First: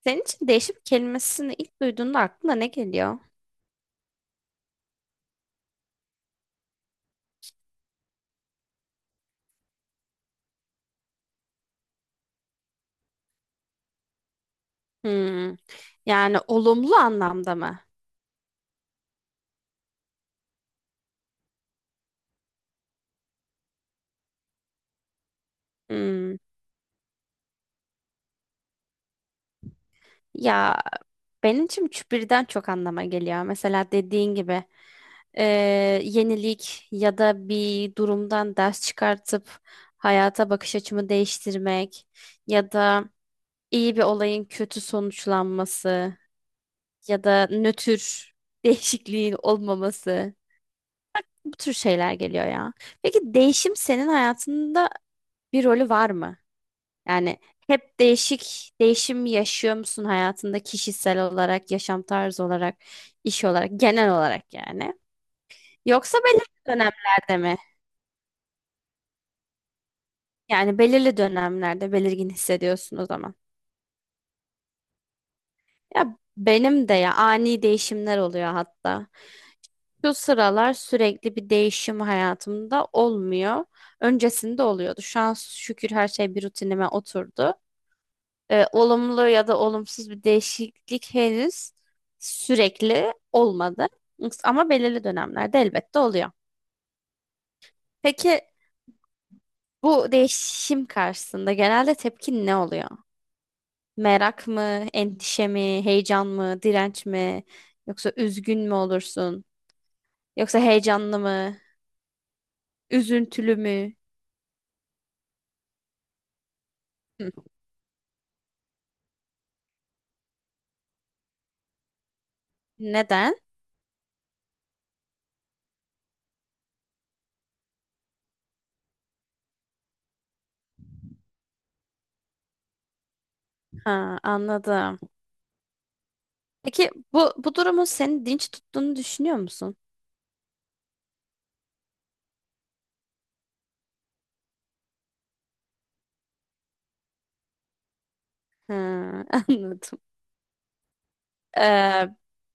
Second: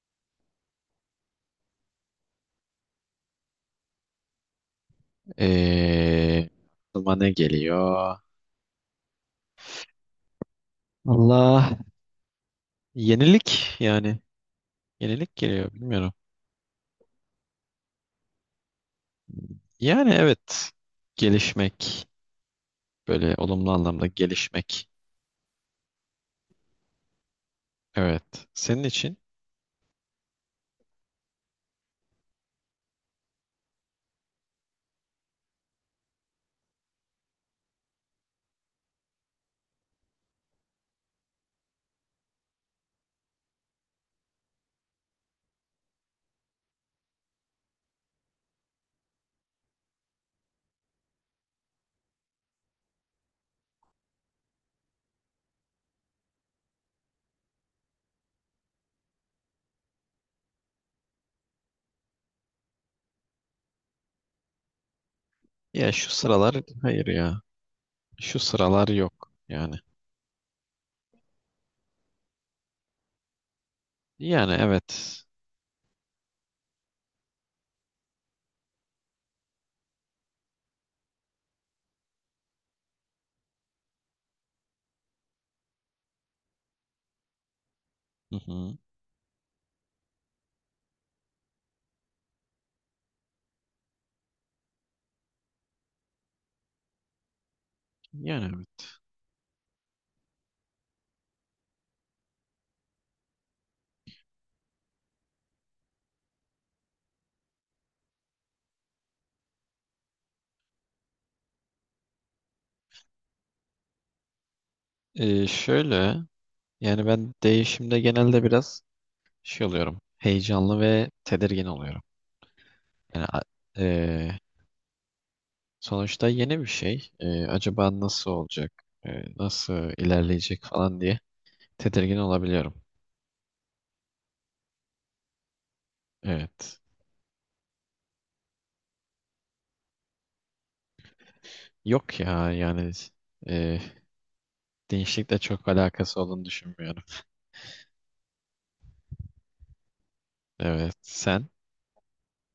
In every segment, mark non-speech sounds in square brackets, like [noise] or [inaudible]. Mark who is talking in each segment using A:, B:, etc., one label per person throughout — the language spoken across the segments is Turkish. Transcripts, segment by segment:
A: Senin için değişim kelimesini ilk duyduğunda aklına ne geliyor?
B: Ee, Aklıma ne geliyor? Allah, yenilik yani, yenilik
A: Hmm.
B: geliyor bilmiyorum.
A: Yani olumlu anlamda mı?
B: Yani evet, gelişmek, böyle olumlu anlamda gelişmek.
A: Hmm.
B: Evet, senin için
A: Ya benim için üç birden çok anlama geliyor. Mesela dediğin gibi eee, yenilik ya da bir durumdan ders çıkartıp hayata bakış açımı değiştirmek ya da iyi bir olayın kötü sonuçlanması ya da nötr [laughs] değişikliğin olmaması bu tür şeyler geliyor ya. Peki değişim senin hayatında bir rolü var mı? Yani hep değişim yaşıyor musun hayatında kişisel olarak, yaşam tarzı olarak, iş olarak, genel olarak yani?
B: ya şu
A: Yoksa
B: sıralar,
A: belirli
B: hayır
A: dönemlerde
B: ya,
A: mi?
B: şu sıralar yok yani.
A: Yani belirli dönemlerde belirgin hissediyorsun o zaman.
B: Yani evet.
A: Ya benim de ya ani değişimler oluyor hatta. Şu sıralar sürekli bir değişim hayatımda olmuyor. Öncesinde oluyordu. Şu an şükür her şey bir rutinime oturdu.
B: Hı hı.
A: Olumlu ya da olumsuz bir değişiklik henüz sürekli olmadı. Ama belirli dönemlerde elbette oluyor. Peki
B: Yani evet.
A: bu değişim karşısında genelde tepkin ne oluyor? Merak mı, endişe mi, heyecan mı, direnç mi? Yoksa üzgün mü olursun? Yoksa heyecanlı mı, üzüntülü mü?
B: Şöyle yani,
A: Hı.
B: ben değişimde genelde biraz şey oluyorum, heyecanlı ve tedirgin oluyorum. Yani
A: Neden?
B: sonuçta yeni bir şey. Acaba nasıl olacak? Nasıl ilerleyecek falan diye tedirgin olabiliyorum.
A: Ha, anladım.
B: Evet.
A: Peki bu durumun seni dinç tuttuğunu düşünüyor musun?
B: Yok ya yani, e, değişiklikle çok alakası olduğunu düşünmüyorum.
A: Ha, [laughs] anladım.
B: Evet. Sen?
A: Ee,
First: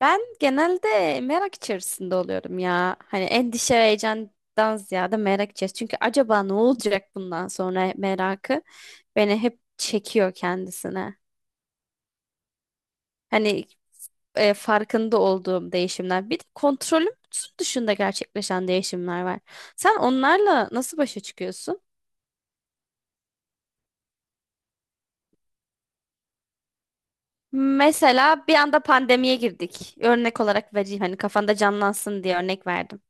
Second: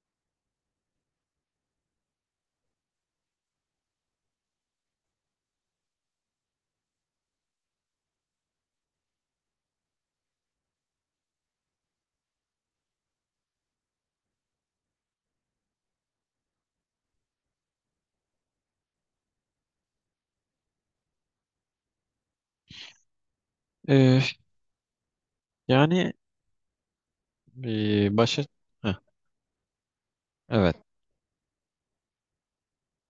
A: Ben genelde merak içerisinde oluyorum ya. Hani endişe ve heyecandan ziyade merak içerisinde. Çünkü acaba ne olacak bundan sonra merakı beni hep çekiyor kendisine. Hani farkında olduğum değişimler. Bir de kontrolüm dışında gerçekleşen değişimler var. Sen onlarla nasıl başa çıkıyorsun?
B: Ee, yani başa...
A: Mesela bir anda
B: Heh,
A: pandemiye girdik. Örnek olarak
B: evet.
A: vereyim hani kafanda canlansın diye örnek verdim.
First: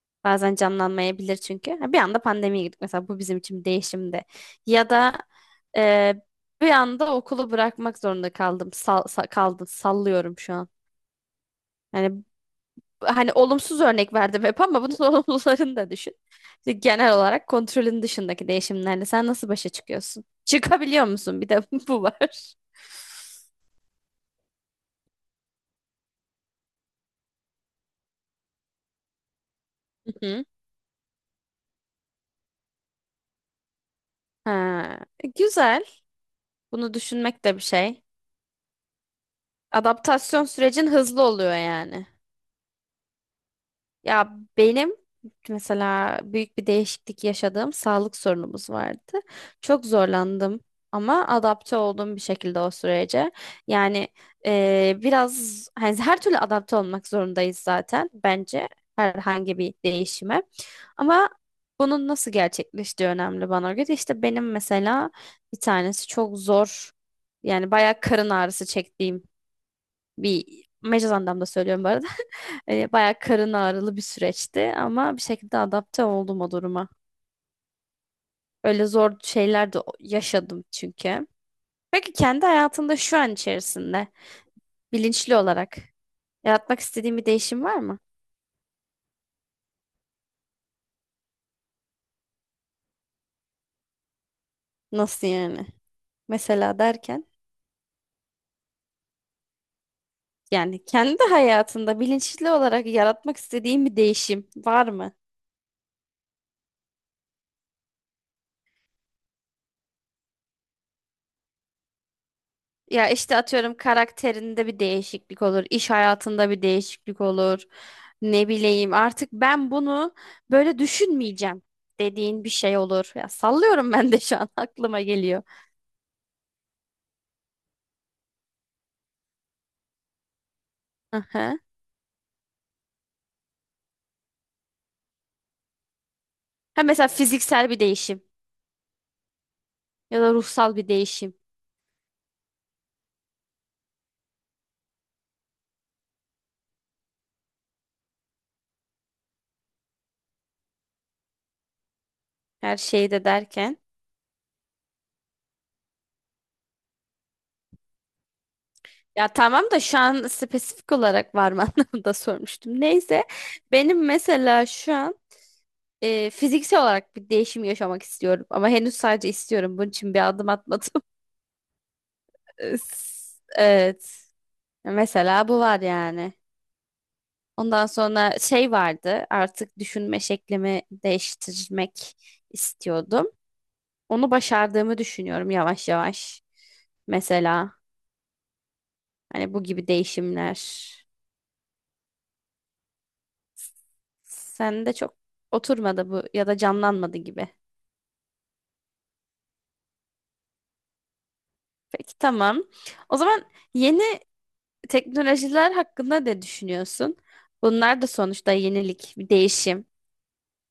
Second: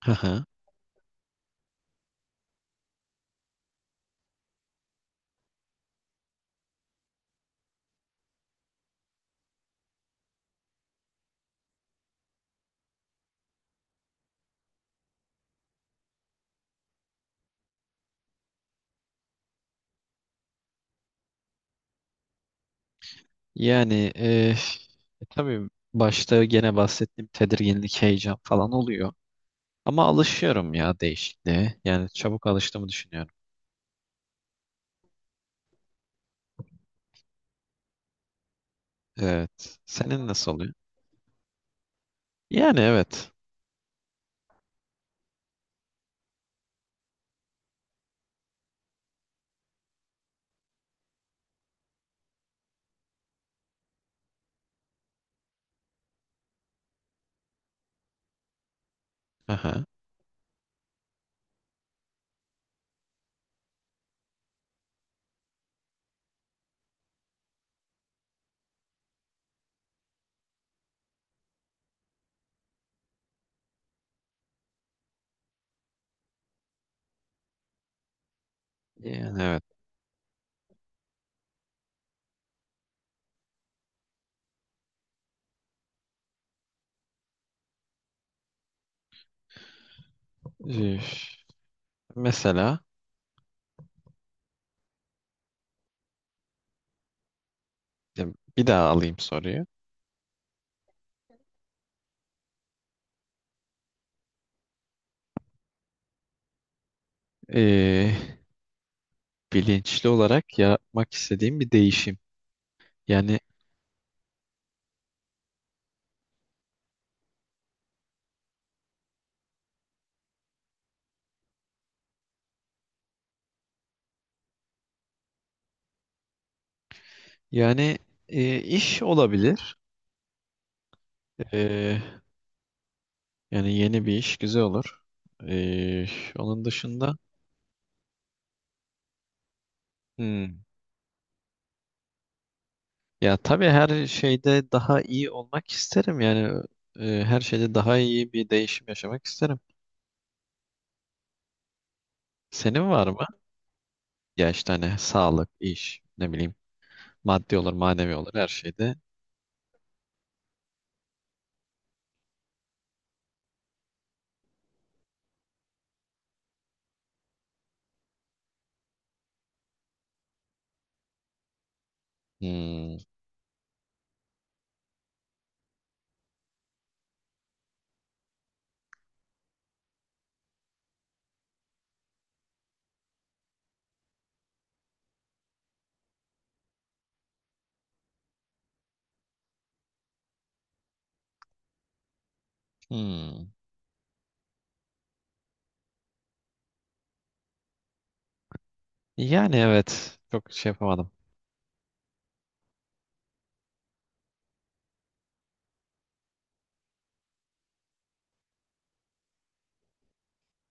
B: Haha.
A: Bazen canlanmayabilir çünkü. Ha, bir anda pandemiye girdik mesela, bu bizim için bir değişimdi. Ya da e, bir anda okulu bırakmak zorunda kaldım. Sallıyorum şu an. Yani hani olumsuz örnek verdim hep ama bunun [laughs] olumlularını da düşün. İşte genel olarak kontrolün dışındaki değişimlerle sen nasıl başa çıkıyorsun? Çıkabiliyor musun? Bir de [laughs] bu var.
B: Yani tabii başta gene bahsettiğim tedirginlik, heyecan falan oluyor. Ama
A: Hı hı.
B: alışıyorum ya değişikliğe. Yani çabuk alıştığımı düşünüyorum.
A: Ha, güzel. Bunu düşünmek de bir şey.
B: Evet. Senin
A: Adaptasyon
B: nasıl oluyor?
A: sürecin hızlı oluyor yani.
B: Yani evet.
A: Ya benim mesela büyük bir değişiklik yaşadığım sağlık sorunumuz vardı. Çok zorlandım ama adapte oldum bir şekilde o sürece. Yani biraz hani her türlü adapte olmak zorundayız zaten bence herhangi bir
B: Aha.
A: değişime. Ama bunun nasıl gerçekleştiği önemli bana göre. İşte benim mesela bir tanesi çok zor, yani bayağı karın ağrısı çektiğim, bir mecaz anlamda söylüyorum bu arada. Bayağı karın ağrılı bir süreçti ama bir şekilde adapte oldum o duruma. Öyle zor
B: Yani evet.
A: şeyler de yaşadım çünkü. Peki kendi hayatında şu an içerisinde bilinçli olarak yaratmak istediğin bir değişim var mı?
B: Üf. Mesela
A: Nasıl yani? Mesela derken,
B: ya, bir daha alayım soruyu.
A: yani kendi hayatında bilinçli olarak yaratmak istediğin bir değişim var mı?
B: Ee, Bilinçli olarak yapmak istediğim bir değişim.
A: Ya işte
B: Yani
A: atıyorum karakterinde bir değişiklik olur, iş hayatında bir değişiklik olur. Ne bileyim artık ben bunu böyle düşünmeyeceğim dediğin bir şey olur. Ya sallıyorum [laughs] ben de şu an [laughs] aklıma geliyor.
B: yani iş olabilir.
A: Aha.
B: Ee, Yani yeni bir iş güzel olur. Ee, Onun
A: Ha mesela
B: dışında
A: fiziksel bir değişim ya da
B: hmm,
A: ruhsal bir değişim,
B: ya tabii her şeyde daha iyi olmak isterim. Yani her şeyde daha iyi bir değişim yaşamak isterim.
A: her
B: Senin var
A: şeyi de
B: mı?
A: derken.
B: Ya işte hani sağlık, iş, ne bileyim, maddi olur, manevi olur her şeyde.
A: Ya tamam da şu an spesifik olarak var mı [laughs] anlamında sormuştum. Neyse, benim mesela şu an fiziksel olarak bir değişim yaşamak istiyorum ama henüz sadece istiyorum. Bunun için bir adım atmadım. Üf.
B: Hmm,
A: Evet. Mesela bu var yani. Ondan sonra şey vardı. Artık düşünme şeklimi değiştirmek istiyordum. Onu başardığımı düşünüyorum yavaş yavaş. Mesela hani bu gibi değişimler.
B: hmm.
A: Sende çok oturmadı bu ya da canlanmadı gibi.
B: Yani evet. Çok şey yapamadım.
A: Peki tamam. O zaman yeni teknolojiler hakkında ne düşünüyorsun? Bunlar da sonuçta yenilik, bir değişim.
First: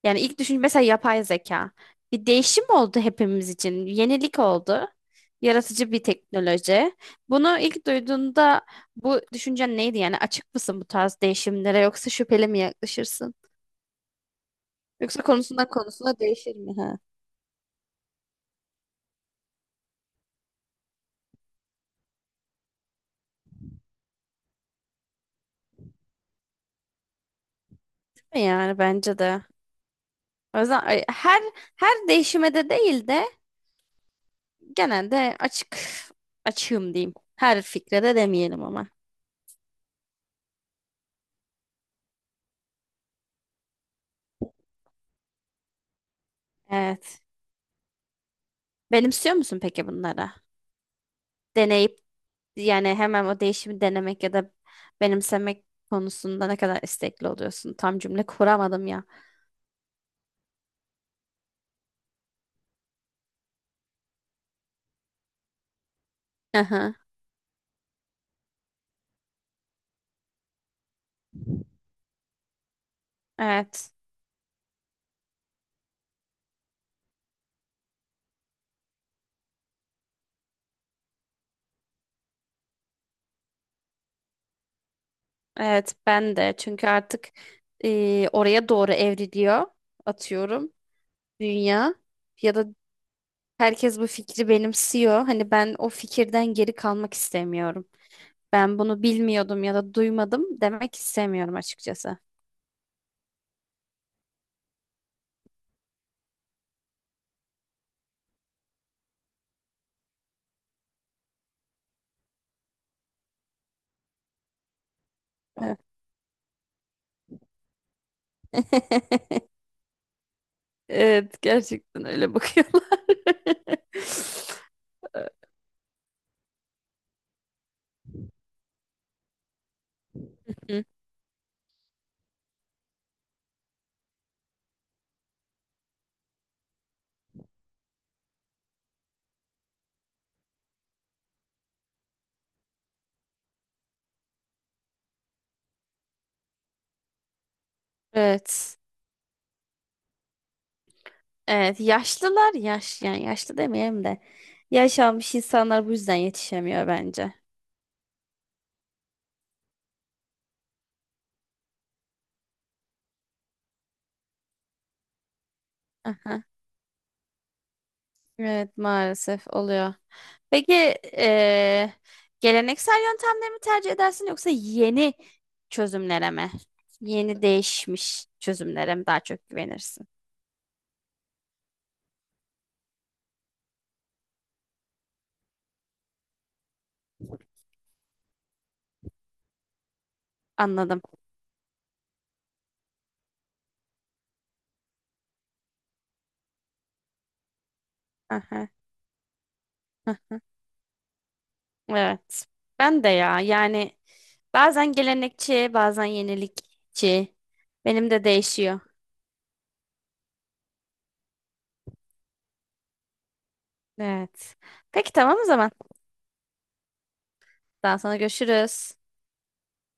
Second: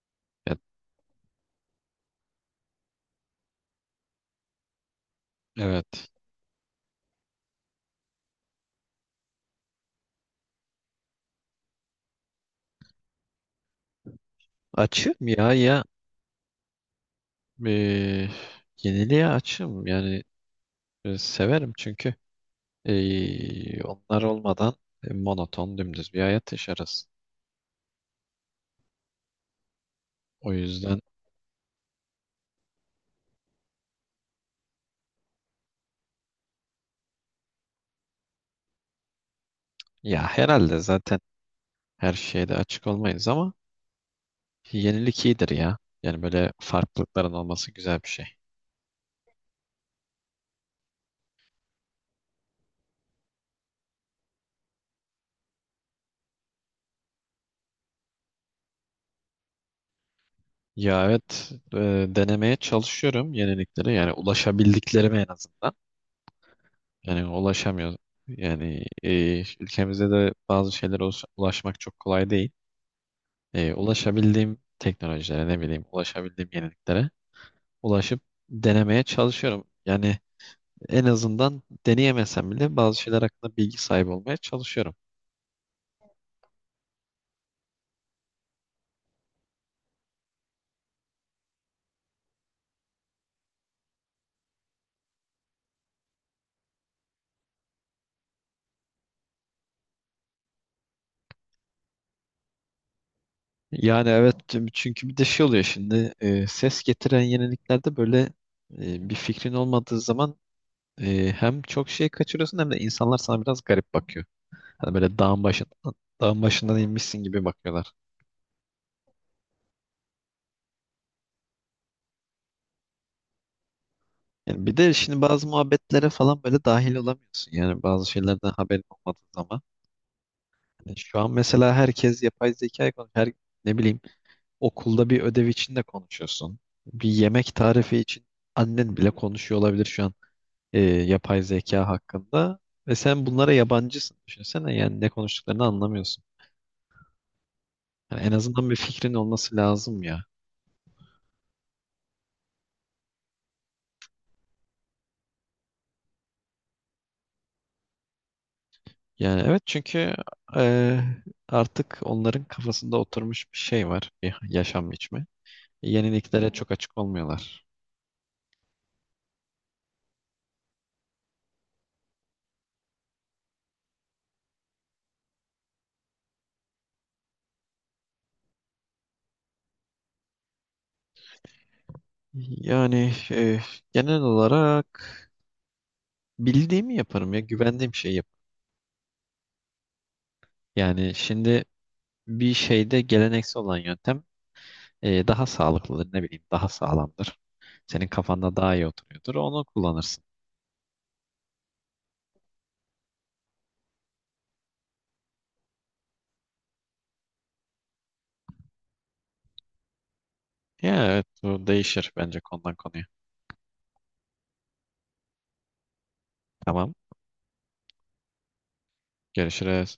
A: Yani ilk
B: Evet.
A: düşün mesela yapay zeka. Bir değişim oldu hepimiz için. Yenilik oldu. Yaratıcı bir
B: Evet.
A: teknoloji. Bunu ilk duyduğunda bu düşüncen neydi? Yani açık mısın bu tarz değişimlere, yoksa şüpheli mi yaklaşırsın?
B: Açığım
A: Yoksa
B: ya
A: konusundan
B: ya,
A: konusuna değişir mi? Ha?
B: e, yeniliğe açığım. Yani severim çünkü onlar olmadan monoton dümdüz bir hayat yaşarız.
A: Değil mi? Yani bence de.
B: O
A: O yüzden
B: yüzden
A: her değişime de değil de genelde açığım diyeyim. Her fikre de demeyelim ama.
B: ya herhalde zaten her şeyde açık olmayız ama yenilik iyidir ya. Yani böyle
A: Evet.
B: farklılıkların olması güzel bir şey.
A: Benimsiyor musun peki bunları? Deneyip, yani hemen o değişimi denemek ya da benimsemek konusunda ne kadar istekli oluyorsun? Tam cümle kuramadım ya.
B: Ya evet, denemeye çalışıyorum yeniliklere, yani ulaşabildiklerime en azından.
A: Aha,
B: Yani ulaşamıyor. Yani ülkemizde de bazı şeylere ulaşmak çok kolay değil.
A: evet.
B: Ulaşabildiğim teknolojilere, ne bileyim ulaşabildiğim yeniliklere ulaşıp denemeye çalışıyorum. Yani en azından deneyemesem bile bazı şeyler hakkında bilgi sahibi olmaya çalışıyorum.
A: Evet ben de, çünkü artık oraya doğru evriliyor atıyorum dünya ya da herkes bu fikri benimsiyor. Hani ben o fikirden geri kalmak istemiyorum. Ben bunu bilmiyordum ya da duymadım demek istemiyorum açıkçası.
B: Yani evet, çünkü bir de şey oluyor şimdi, ses getiren yeniliklerde böyle bir fikrin olmadığı zaman hem çok şey kaçırıyorsun hem de insanlar sana biraz garip bakıyor. Hani böyle dağın
A: Evet.
B: başından, dağın başından inmişsin gibi bakıyorlar.
A: [laughs] Evet, gerçekten öyle bakıyorlar.
B: Yani bir de şimdi
A: [laughs]
B: bazı muhabbetlere falan böyle dahil olamıyorsun. Yani bazı şeylerden haberin olmadığı zaman.
A: Hı.
B: Yani şu an mesela herkes yapay zekayı konuşuyor. Her, ne bileyim, okulda bir ödev için de konuşuyorsun. Bir yemek tarifi için annen bile konuşuyor olabilir şu an yapay zeka hakkında. Ve sen bunlara yabancısın. Düşünsene yani, ne konuştuklarını anlamıyorsun. Yani en azından bir
A: Evet.
B: fikrin olması lazım ya.
A: Evet, yaşlılar, yani yaşlı demeyelim de yaş almış insanlar bu yüzden yetişemiyor bence.
B: Yani evet, çünkü e, artık onların kafasında oturmuş bir şey var, bir yaşam biçimi. Yeniliklere
A: [laughs]
B: çok açık olmuyorlar.
A: Evet, maalesef oluyor. Peki eee, geleneksel yöntemleri mi tercih edersin yoksa yeni çözümlere mi? Yeni değişmiş çözümlere mi daha çok güvenirsin?
B: Yani genel olarak bildiğimi yaparım ya, güvendiğim şeyi yap.
A: Anladım.
B: Yani şimdi bir şeyde geleneksel olan yöntem daha sağlıklıdır, ne bileyim daha sağlamdır. Senin kafanda
A: Aha,
B: daha iyi oturuyordur, onu kullanırsın.
A: aha. Evet. Ben de ya, yani bazen gelenekçi bazen yenilikçi. Benim de değişiyor.
B: Ya evet, bu değişir bence konudan konuya.
A: Evet. Peki tamam o zaman.
B: Tamam,
A: Daha sonra görüşürüz.
B: görüşürüz.